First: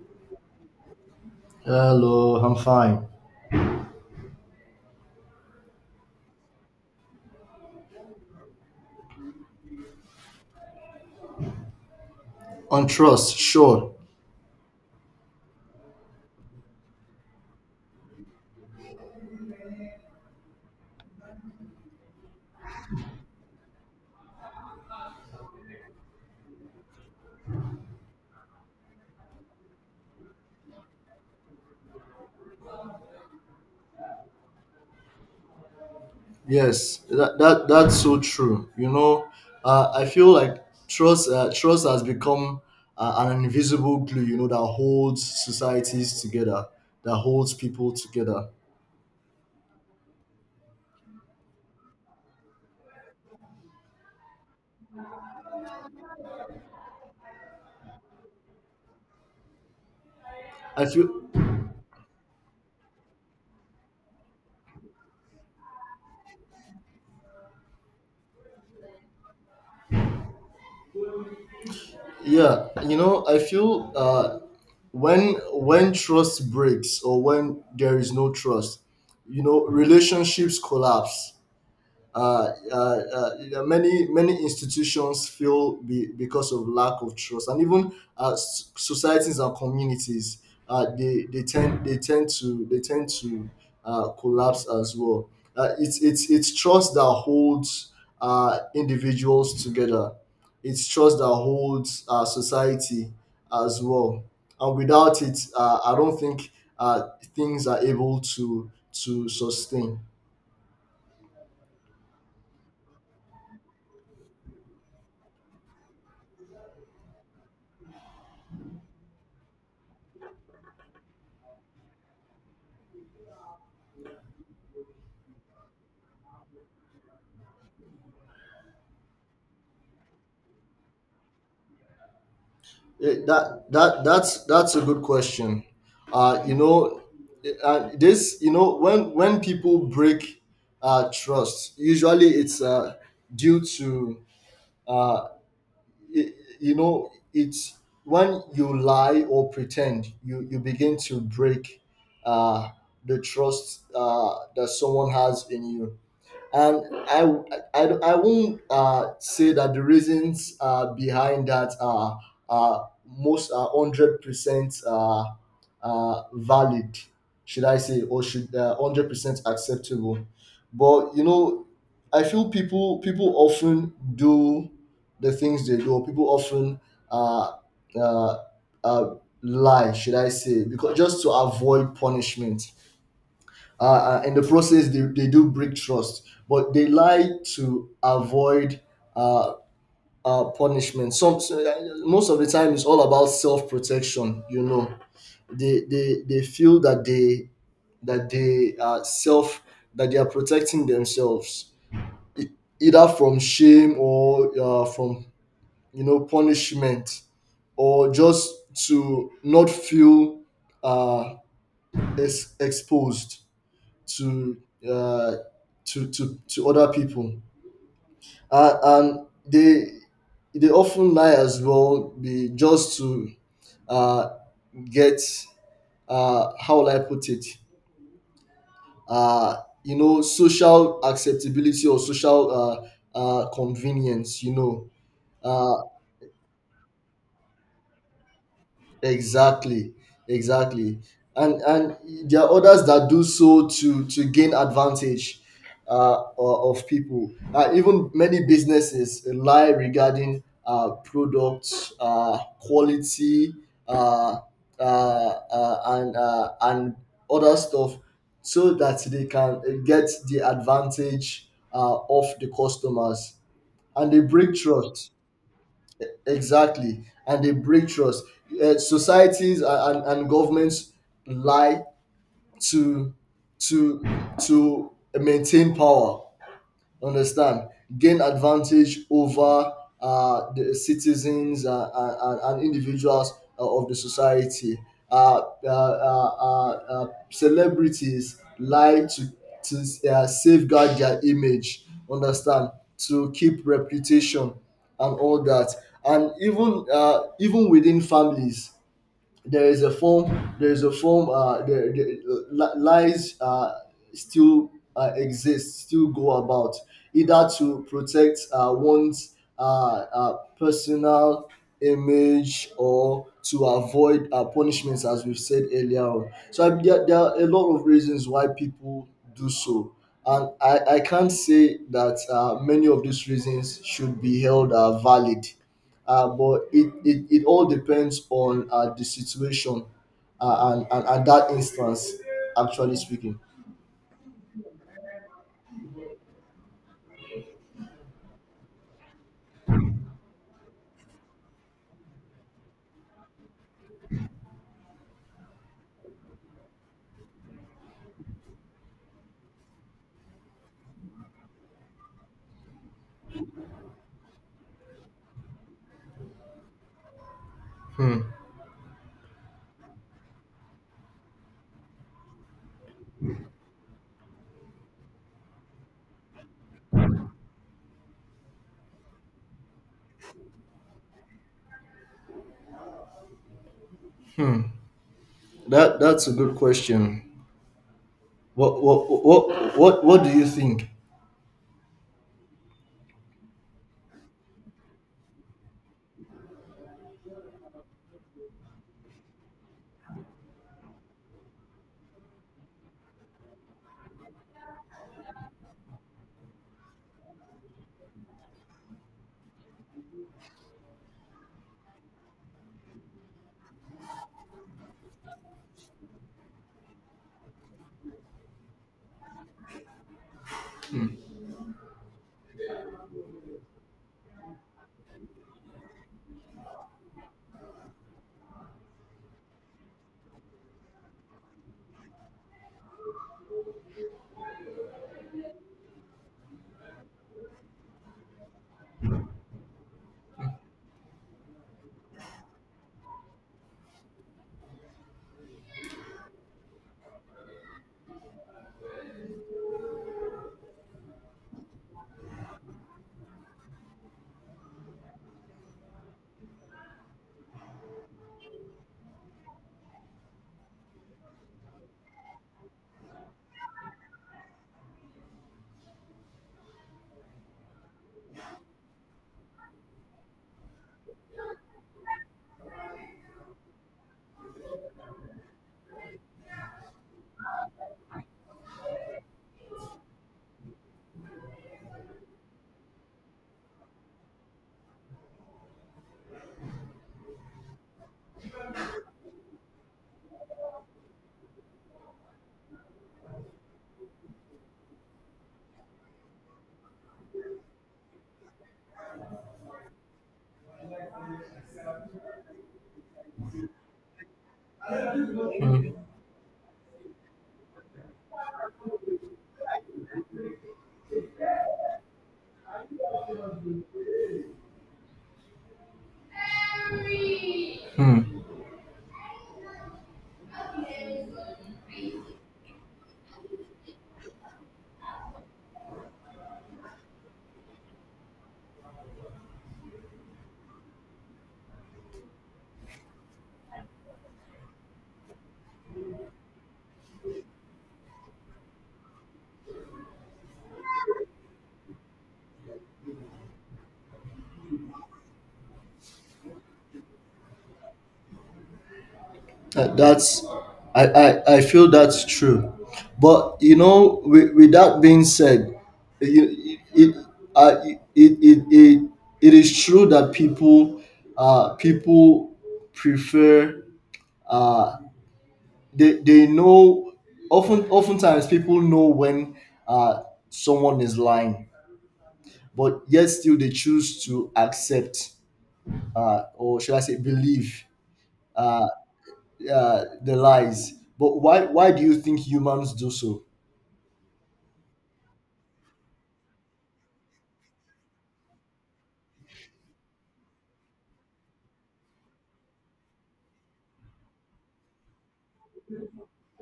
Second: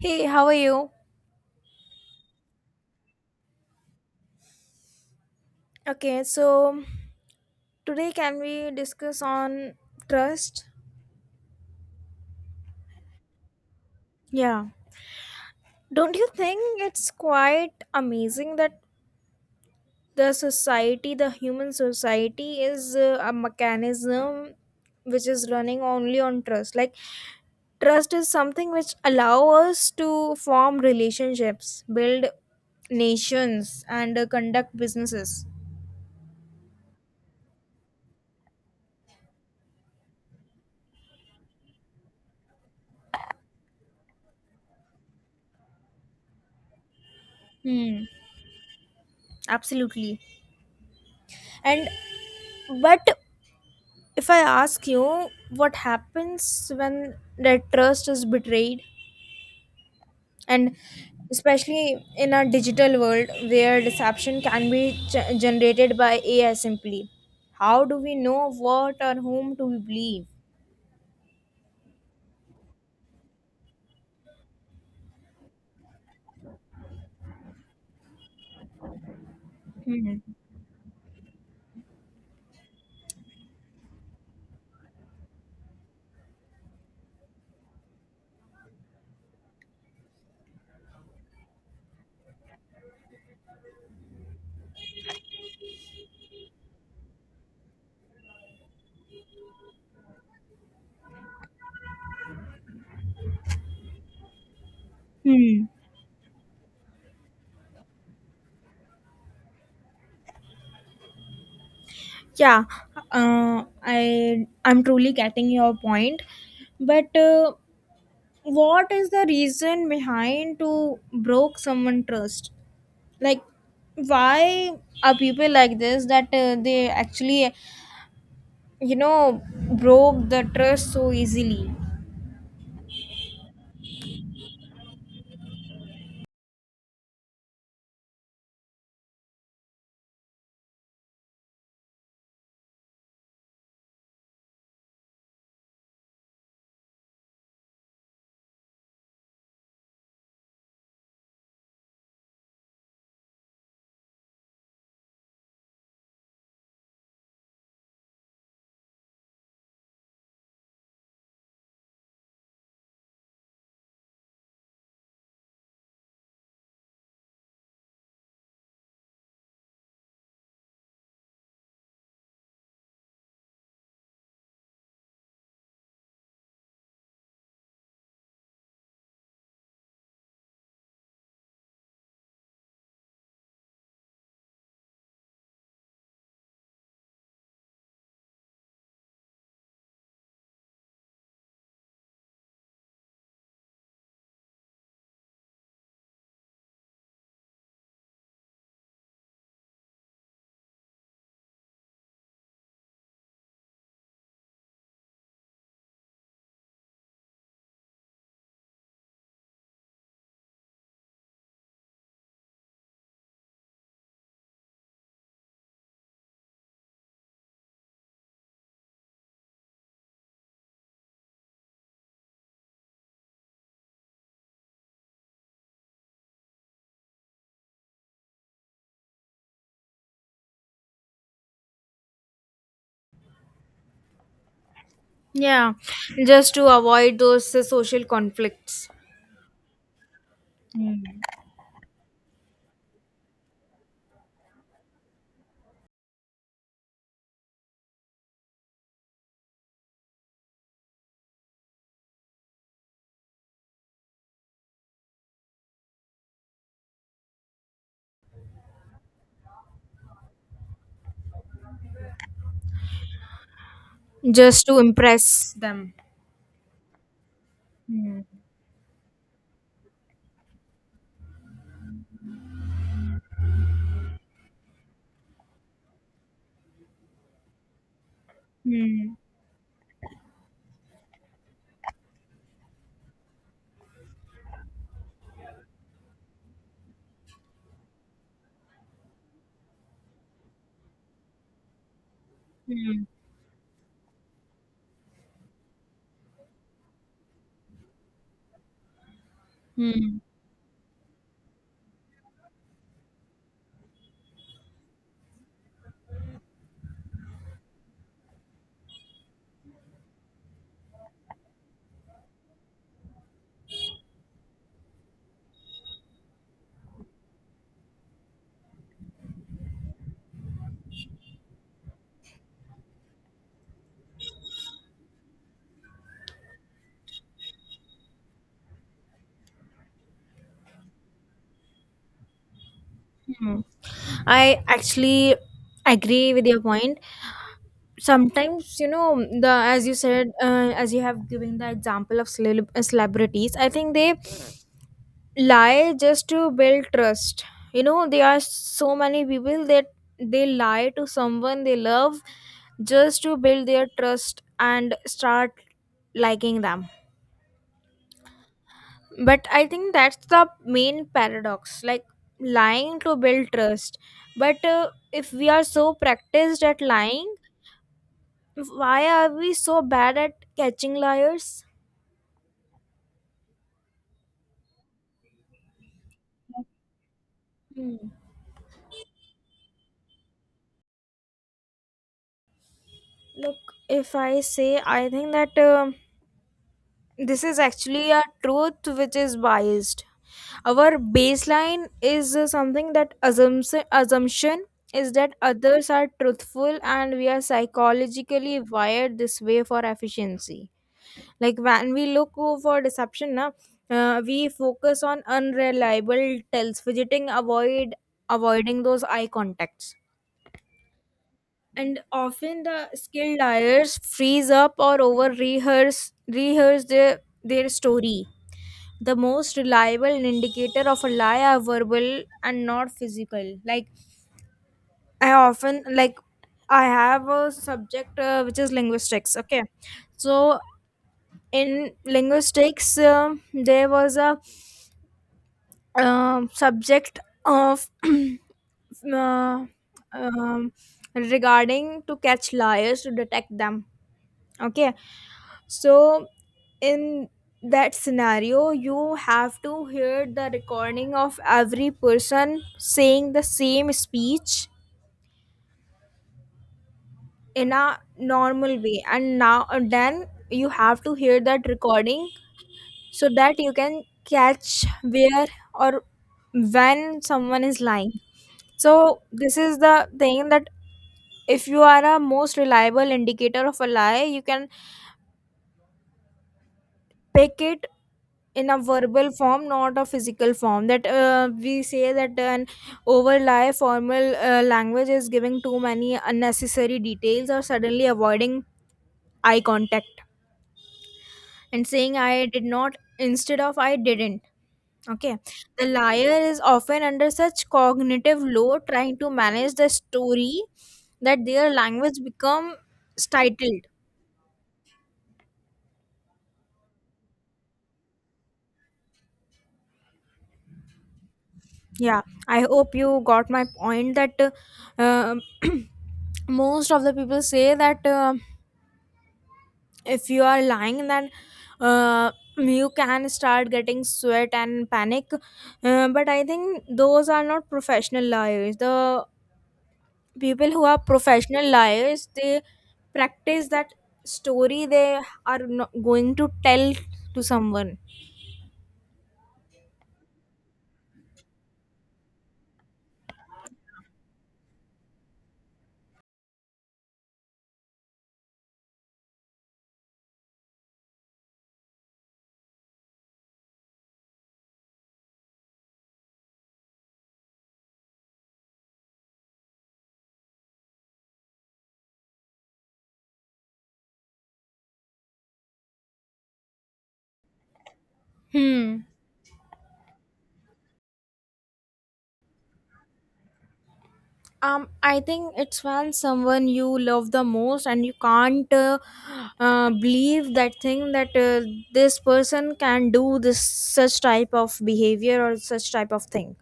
Hey, how are you? Hello, I'm fine. Okay, so today can we discuss on trust? On trust, sure. Yeah. Don't you think it's quite amazing that the society, the human society, is a mechanism which is running only on trust? Like, trust is something which allow us to form relationships, build nations, and conduct businesses. Yes, that's so true. You know, I feel like trust has become an invisible glue. You know, that holds societies together, that holds people Hmm. together. Absolutely. And but if I ask you what happens when that trust is betrayed, and I feel, especially in a digital world where deception can be generated by AI simply, how do we know what or whom to believe? yeah. You know, I feel, when trust breaks or when there is no trust, you know, Hmm. relationships collapse. uh, uh, uh, many institutions fail, because of lack of trust, and even societies and communities, they tend to collapse as well. It's trust that holds individuals together. It's trust that holds society as well, and without it, Hmm. I don't think uh, things are able to sustain. Yeah, I'm truly getting your point, but what is the reason behind to broke someone trust? Like, why are people like this that they actually, you know, broke the trust so easily? That's a good question. uh you know this, when people break trust, usually it's due to, uh y- you know, it's when you lie or pretend, you begin to break uh the trust that someone has in you. And I, I, I won't say that the reasons behind that are, most are 100% valid, should I say, or should 100% acceptable. But, you know, I feel people often do the things they do. Or people often uh, uh, uh, lie, should I say, because, just to avoid punishment. In the process they do break trust, but they lie to avoid uh, punishment, some. So, most of the time it's all about self-protection. They feel that they, that they are self that they are protecting themselves, either from shame or from, punishment, or just to not feel uh, exposed to, uh, to other people, and they they often lie as well, be, just to uh, get, how will I put it, uh, you know, social acceptability, or social convenience, you know. Yeah, Uh, just to avoid those social conflicts, Exactly, exactly, and there are others that do so to gain advantage of people. Even many businesses lie regarding products quality uh, and other stuff, so that they can get the advantage of the customers, and they break just to trust. impress them. Exactly. And they break trust. Societies and governments lie to to maintain power. Understand? Gain advantage Hmm. over the citizens, and individuals of the society. uh, uh, uh, uh, Celebrities lie to, safeguard their image. Understand? Hmm. To keep reputation and all that. And even even within families, Hmm. There is a form, there lies still exist, still go about, either to protect one's personal image, or to avoid punishments, as we've said earlier on. So I, there are a lot of reasons why people do so. And I can't say that many of these reasons should be held valid, but it all depends on the situation, and that instance, actually speaking. Hmm. I actually agree with your point. Sometimes, you know, the as you said, as you have given the example of celebrities, I think they lie just to build trust. You know, there are so many people that they lie to someone they love just to build their trust and start liking them. Hmm. But I think that's the main paradox, like lying to build trust. But if we are so practiced at lying, why are we so bad at catching liars? That's a good question. Hmm. What do you think? Look, if I say, I think that this is actually a truth which is biased. Our baseline is something that assumption is that others are truthful, and we are psychologically wired this way for efficiency. Like, when we look for deception, na, we focus on unreliable tells, fidgeting, avoiding those eye contacts, and often the skilled liars freeze up or over rehearse their story. The most reliable indicator of a lie are verbal and not physical. Like, I often, like, I have a subject, which is linguistics, okay? So in linguistics, there was a subject of uh, um, regarding to catch liars, to detect them, okay? So in that scenario, you have to hear the recording of every person saying the same speech in a normal way, and now and then you have to hear that recording so that you can catch where or when someone is lying. So this is the thing that if you are a most reliable indicator of a lie, you can pick it in a verbal form, not a physical form, that we say that an overly formal language is giving too many unnecessary details or suddenly avoiding eye contact and saying "I did not" instead of "I didn't," okay? The liar is often under such cognitive load trying to manage the story that their language become stilted. Yeah. I hope you got my point that um, most of the people say that if you are lying, then uh, you can start getting sweat and panic. But I think those are not professional liars. The people who are professional liars, they practice that story they are not going to tell to someone. That's I, I I feel that's true. But you know, with that being said, you, it, it, it it it is true that people, people prefer. uh they know, often oftentimes people know when uh someone is lying, but yet still they choose to accept, or should I say, believe Hmm. The lies. But why do you think humans do so? I think it's when someone you love the most, and you can't believe that thing that this person can do this such type of behavior or such type of thing.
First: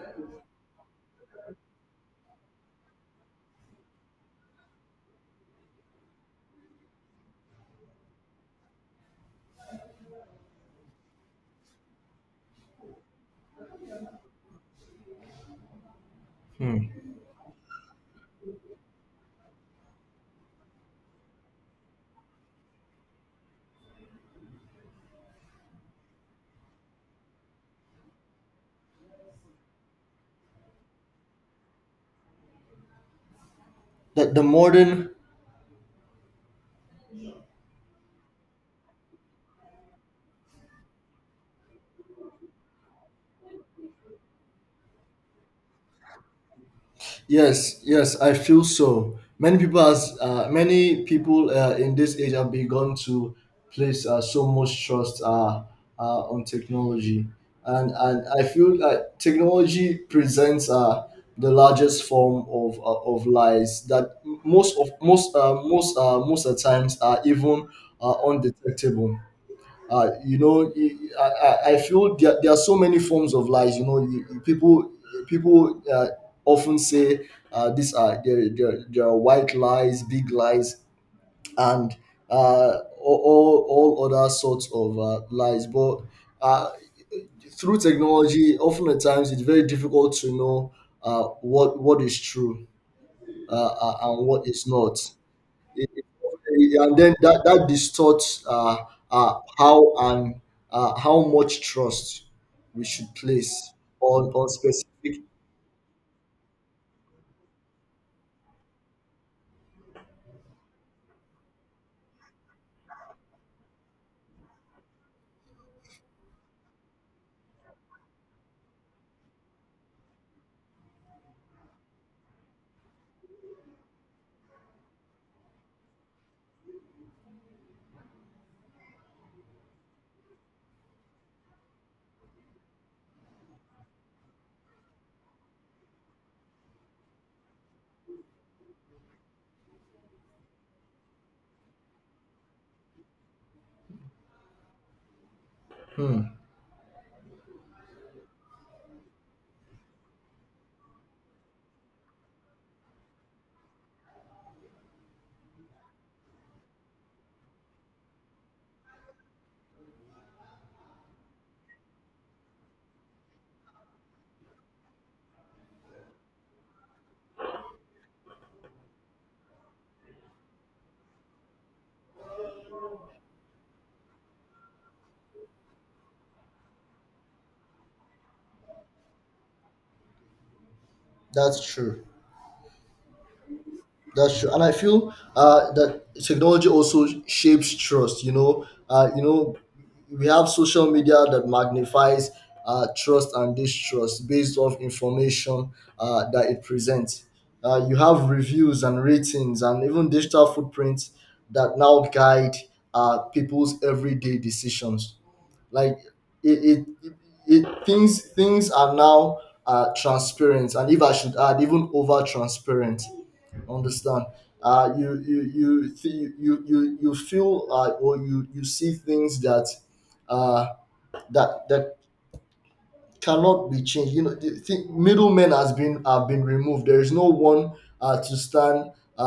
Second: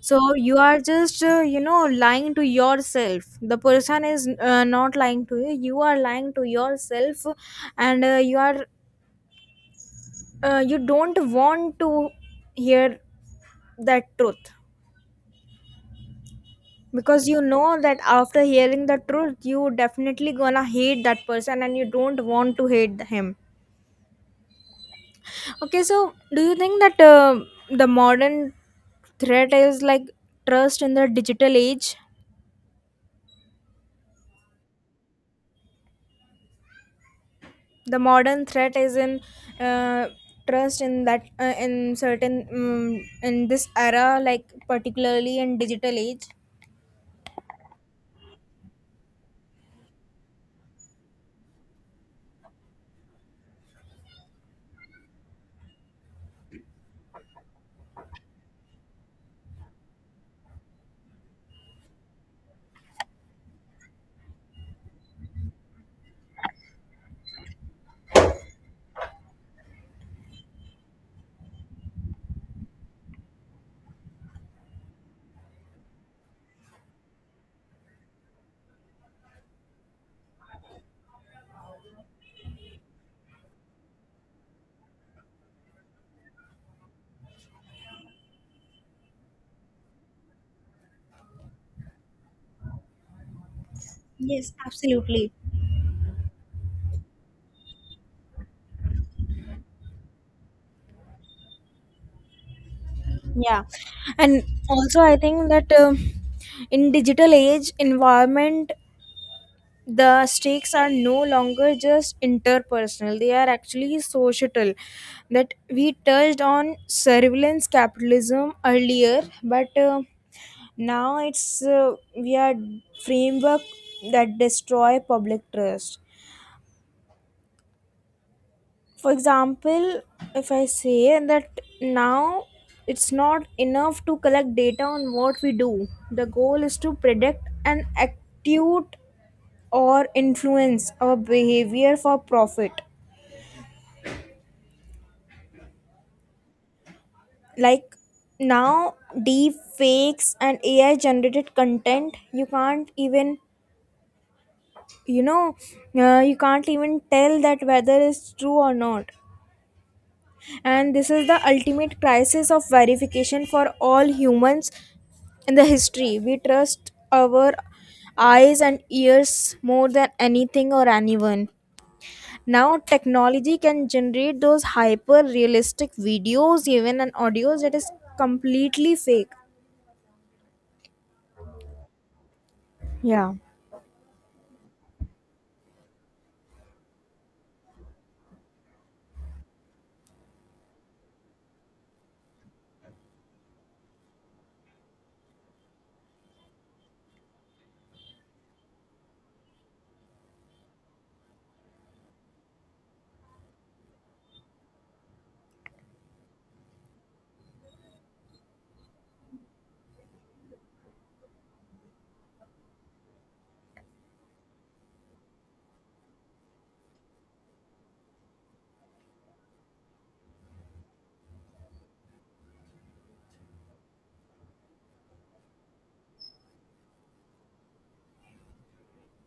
So you are just you know, lying to yourself. The person is not lying to you. You are lying to yourself, and you are you don't want to hear that truth, because you know that after hearing the truth, you definitely gonna hate that person, and you don't want to hate him. Okay, so do you think that the modern threat is like trust in the digital age? That the modern. The modern threat is in uh, trust in that in certain in this era, like particularly in digital age? Yes, yes, I feel so. Many people in this age have begun to place so much trust, on technology, and I feel like technology presents the largest form of, of lies that most of most of the times are even undetectable. You know, I feel there are so many forms of lies. You know, people often say these are, there are white lies, big lies, and all other sorts of lies. But uh, through technology, often at times it's very difficult to know what is true, and what Yes, is not. absolutely. And then that distorts, how, and how much trust we should place Yeah. on And also I specific. think that in digital age environment, the stakes are no longer just interpersonal, they are actually societal. That we touched on surveillance capitalism earlier, but now it's we are framework that destroy public trust. For example, if I say that now, it's not enough to collect data on what we do. The goal is to predict an acute or influence our behavior for profit. Hmm, Like now, deep fakes and AI generated content, you can't even, you know, you can't even tell that whether it's true or not. And this is the ultimate crisis of verification for all humans in the history. We trust our eyes and ears more than anything or anyone. Now technology can generate those hyper realistic videos, even, and audios that is completely fake. that's true. Yeah, That's true, and I feel that technology also shapes trust. You know, we have social media that magnifies trust and distrust based off information that it presents. You have reviews and ratings, and even digital footprints that now guide people's everyday decisions. Like it, it, it, things are now transparent, and if I should add, even over transparent. Understand? You feel, or you see things that, uh, that cannot be changed. You know, the middlemen has been have been removed. There is no one to stand, uh,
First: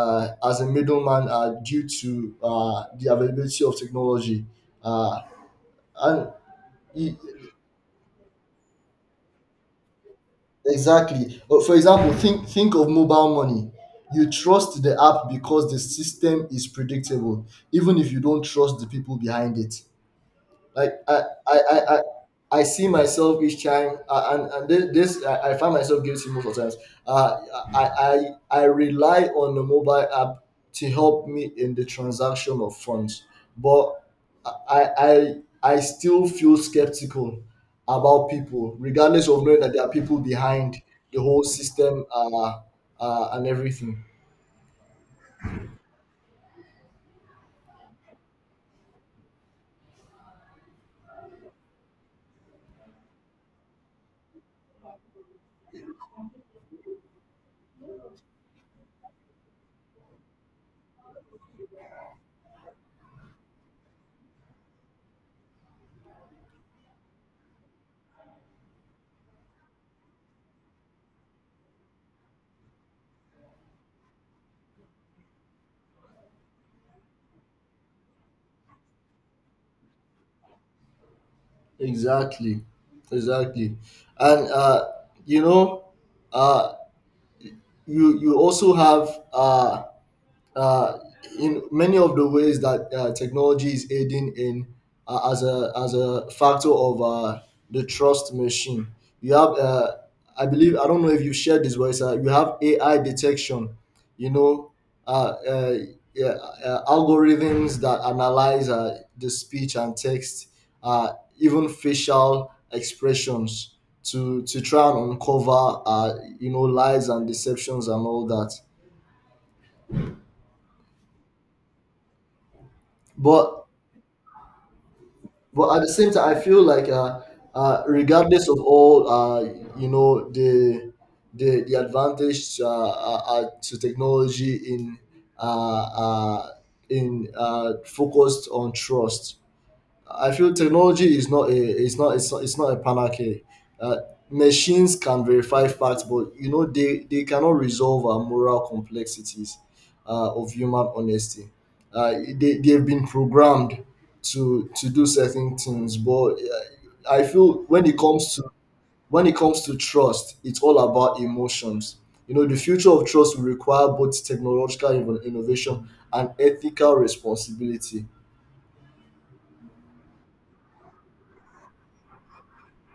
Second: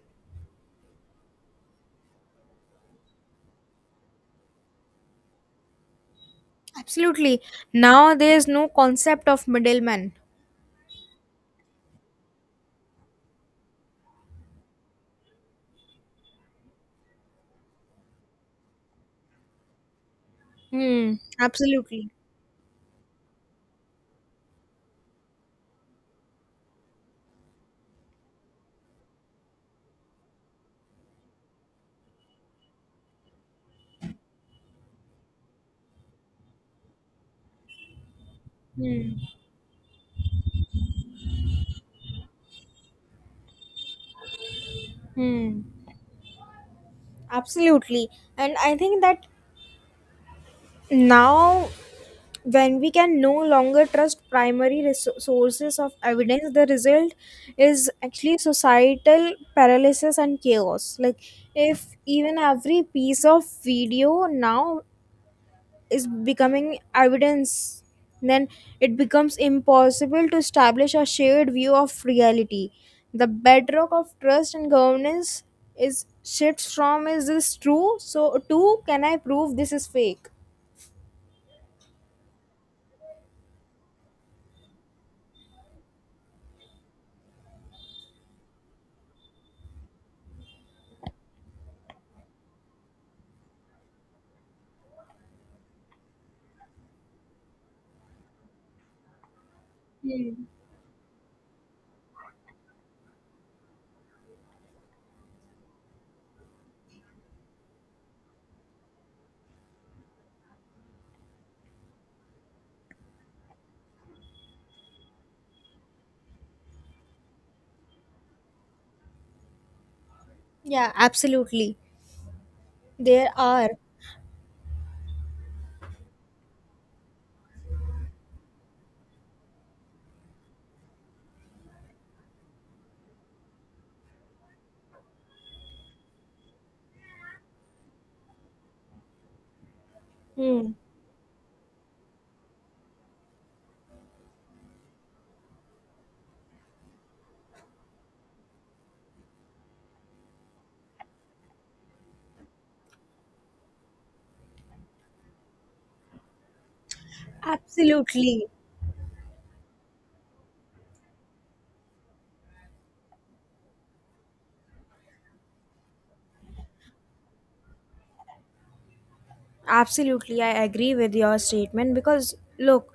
uh, as a middleman, due to the availability of technology, uh, and. absolutely. Now there is no concept of middleman. Exactly. For example, think of mobile money. You trust the app because the system is predictable, even if you don't trust the people behind it. Like Hmm. I I I, Absolutely. I see myself each time, and this, I find myself guilty most of the times. Uh, I rely on the mobile app to help me in the transaction of funds, but I I I still feel skeptical about people, Hmm. regardless of knowing that there are people behind the whole system, and everything. Hmm. Absolutely. And I think that now, when we can no longer trust primary sources of evidence, the result is actually societal paralysis and chaos. Like, if even every piece of video now is becoming evidence, then it becomes impossible to establish a shared view of reality. The bedrock of trust and governance is shifts from "is this true" so to "can I prove this is fake." Exactly, exactly, and you know. Uh, you also have uh, in many of the ways that technology is aiding in, as a factor of the trust machine. You have, I believe, I don't know if you shared this, but you have AI detection. You know, uh, uh, yeah, algorithms that analyze the speech and text, uh, even facial expressions. To try and uncover, you know, lies and deceptions and all that. Yeah, absolutely, there but are. but at the same time, I feel like regardless of all, you know, the the advantage, to technology in, uh, uh, focused on trust. I feel Hmm. technology is not a it's not it's, it's not a panacea. Uh, Machines can verify facts, but you know they cannot resolve our moral complexities of human honesty. Uh, they have been programmed to do certain things, but I feel when it comes to, Absolutely. when it comes to trust, it's all about emotions. You know, the future of trust will require both technological innovation and ethical responsibility. Absolutely. I agree with your statement because, look,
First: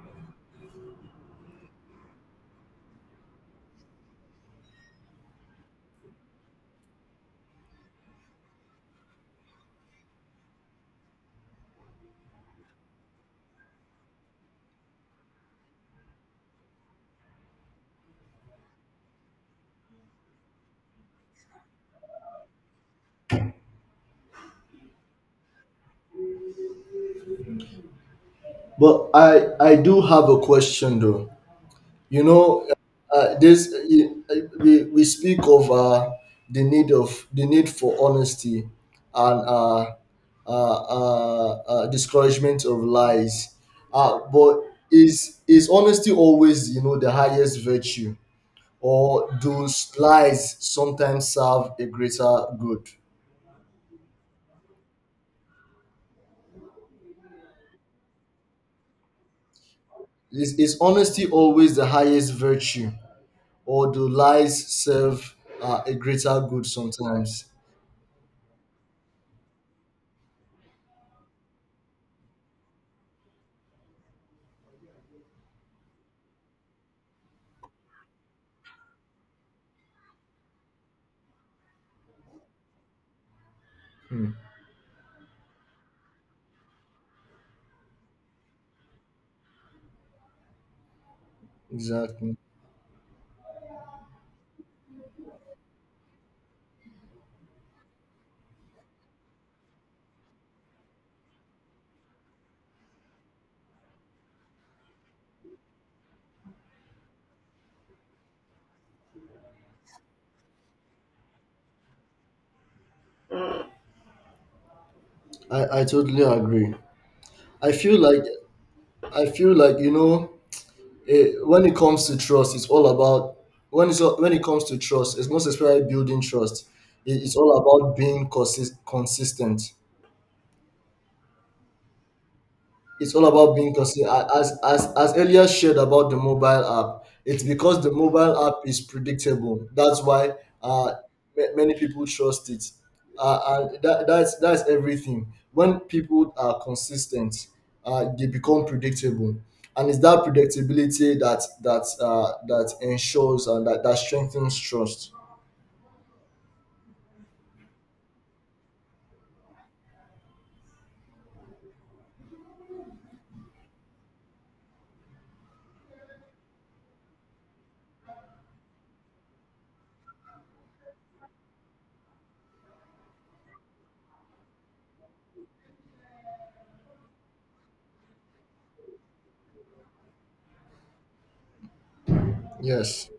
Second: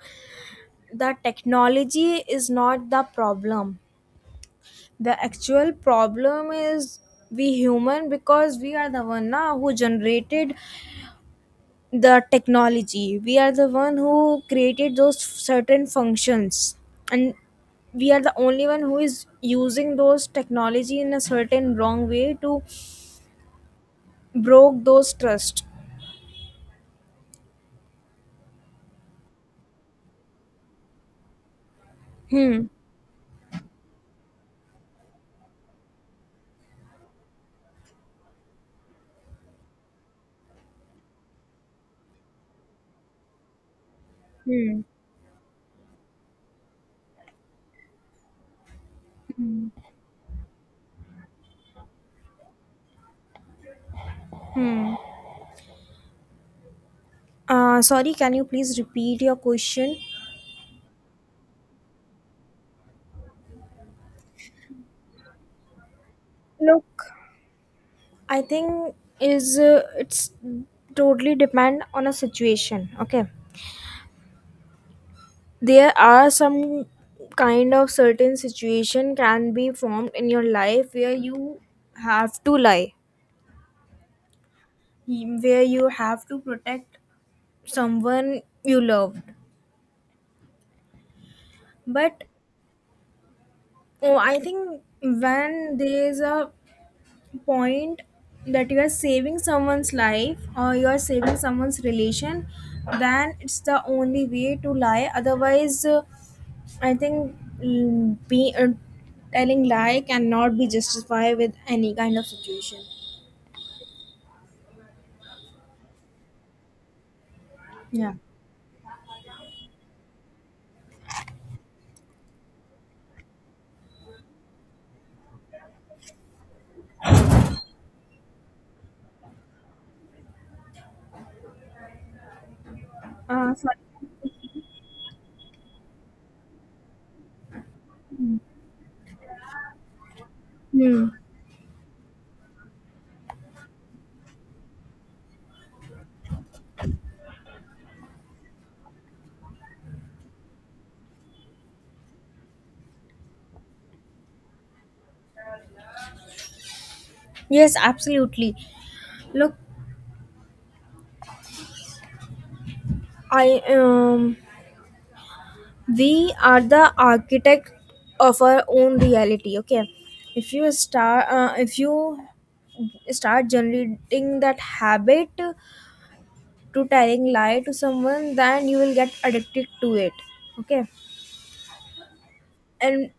the technology is not the problem. The actual problem is we human, because we are the one, na, who generated the technology. We are the one who created those certain functions. And we are the only one who is using those technology in a certain wrong way to broke those trust. But I do have a question though. You Hmm. know, we speak of the need for honesty and, uh, discouragement of lies. But Hmm. is honesty always, you know, the highest virtue, or do lies sometimes serve a greater good? Sorry, can you please repeat your question? Is honesty always the highest virtue? Or do lies serve a greater good Look, sometimes? I think is it's totally depend on a situation. Okay, there are some kind of certain situation can be formed in your life where you have to lie, Hmm. where you have to protect someone you loved. But Exactly. oh, I think when there's a point that you are saving someone's life or you are saving someone's relation, then it's the only way to lie. Otherwise, I think, mm, be telling lie cannot be justified with any kind of situation. I totally agree. I feel Yeah. like I feel like, you know, when it comes to trust, it's all about, when it comes to trust, it's most especially building trust. It's all about being consistent. It's all about being Sorry. consistent. As earlier shared about the mobile app, it's because the mobile app is predictable. That's why uh, Hmm. Many people trust it, uh, and that's everything. When people are consistent, they become predictable, and it's that predictability that ensures, and that strengthens trust. Yes, absolutely. Look, I, we are the architect of our own reality. Okay, if you start generating that habit to telling lie to someone, then you will get addicted to it, okay? Yes. And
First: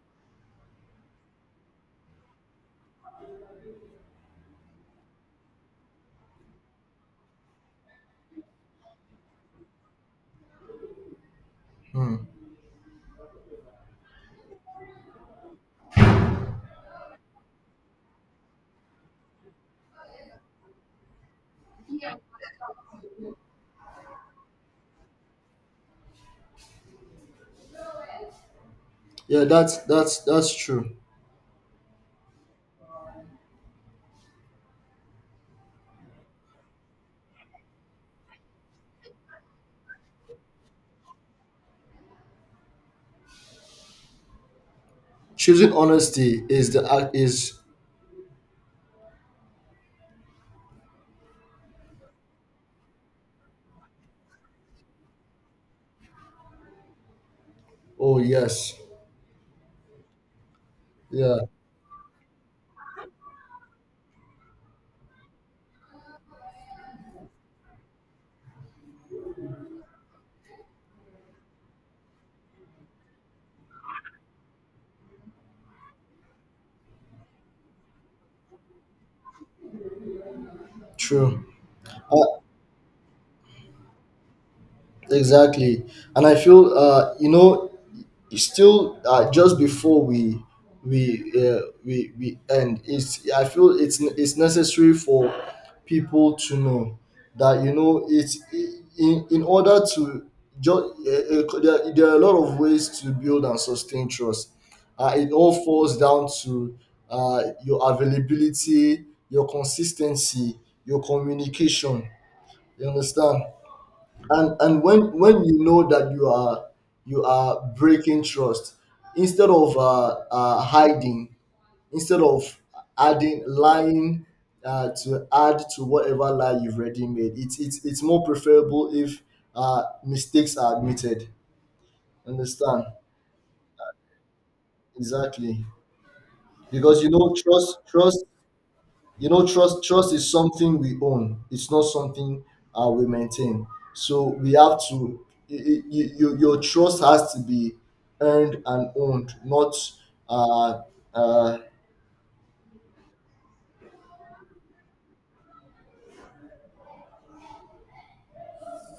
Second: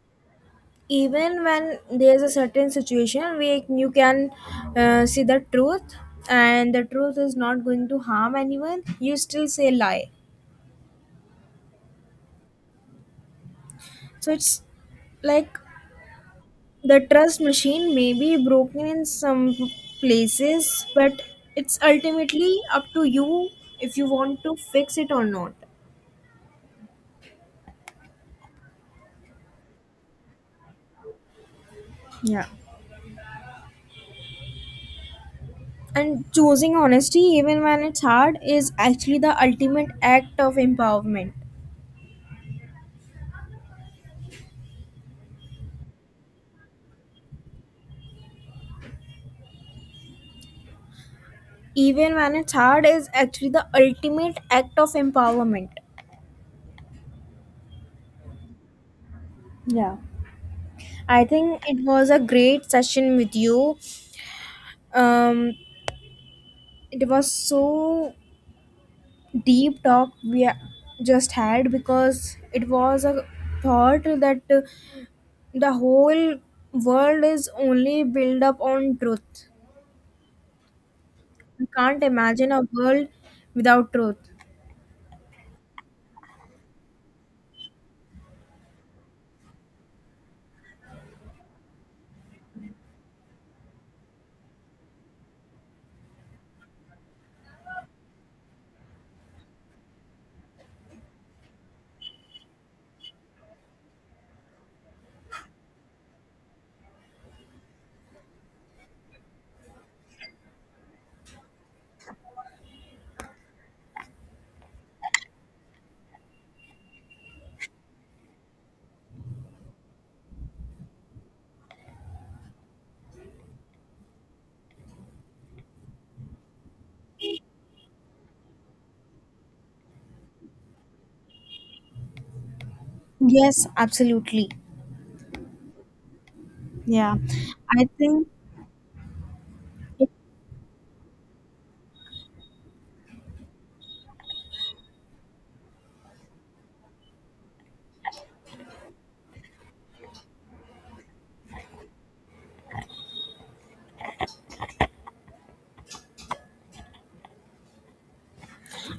even when there's a certain situation where you can see the truth, and the truth is not going to harm anyone, you still say lie. Hmm. So it's like the trust machine may be broken in some places, but it's ultimately up to you if you want to fix it or not. Yeah, that's true. Yeah. And choosing honesty, even when it's hard, is actually the ultimate act of empowerment. Choosing honesty is the act is. Even when it's hard, is actually the ultimate act of empowerment. Oh yes. I Yeah. think it was a great session with you. Um, it was so deep talk we just had, because it was a thought that the whole world is only built up on truth. True. We can't Uh, imagine a world without truth. exactly. And I feel, you know, still just before we end, it's I feel it's necessary for people to know that, you know, it's in order to, just there are a lot of ways to build and sustain trust. It all falls down to your availability, your consistency, your communication. You understand? And when you know that you are breaking trust, instead of hiding, instead of adding, lying to add to whatever lie you've already made, it's more preferable if mistakes are admitted. Understand? Yes, absolutely. Exactly. Because you Yeah. know, trust I trust think you know, trust is something we own, it's not something we maintain. So we have to, your trust has to be earned and owned, not uh, uh,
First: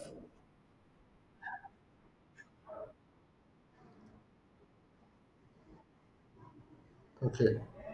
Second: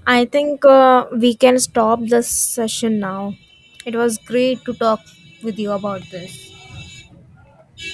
I think we can stop this session now. It was great to talk with you about this. okay.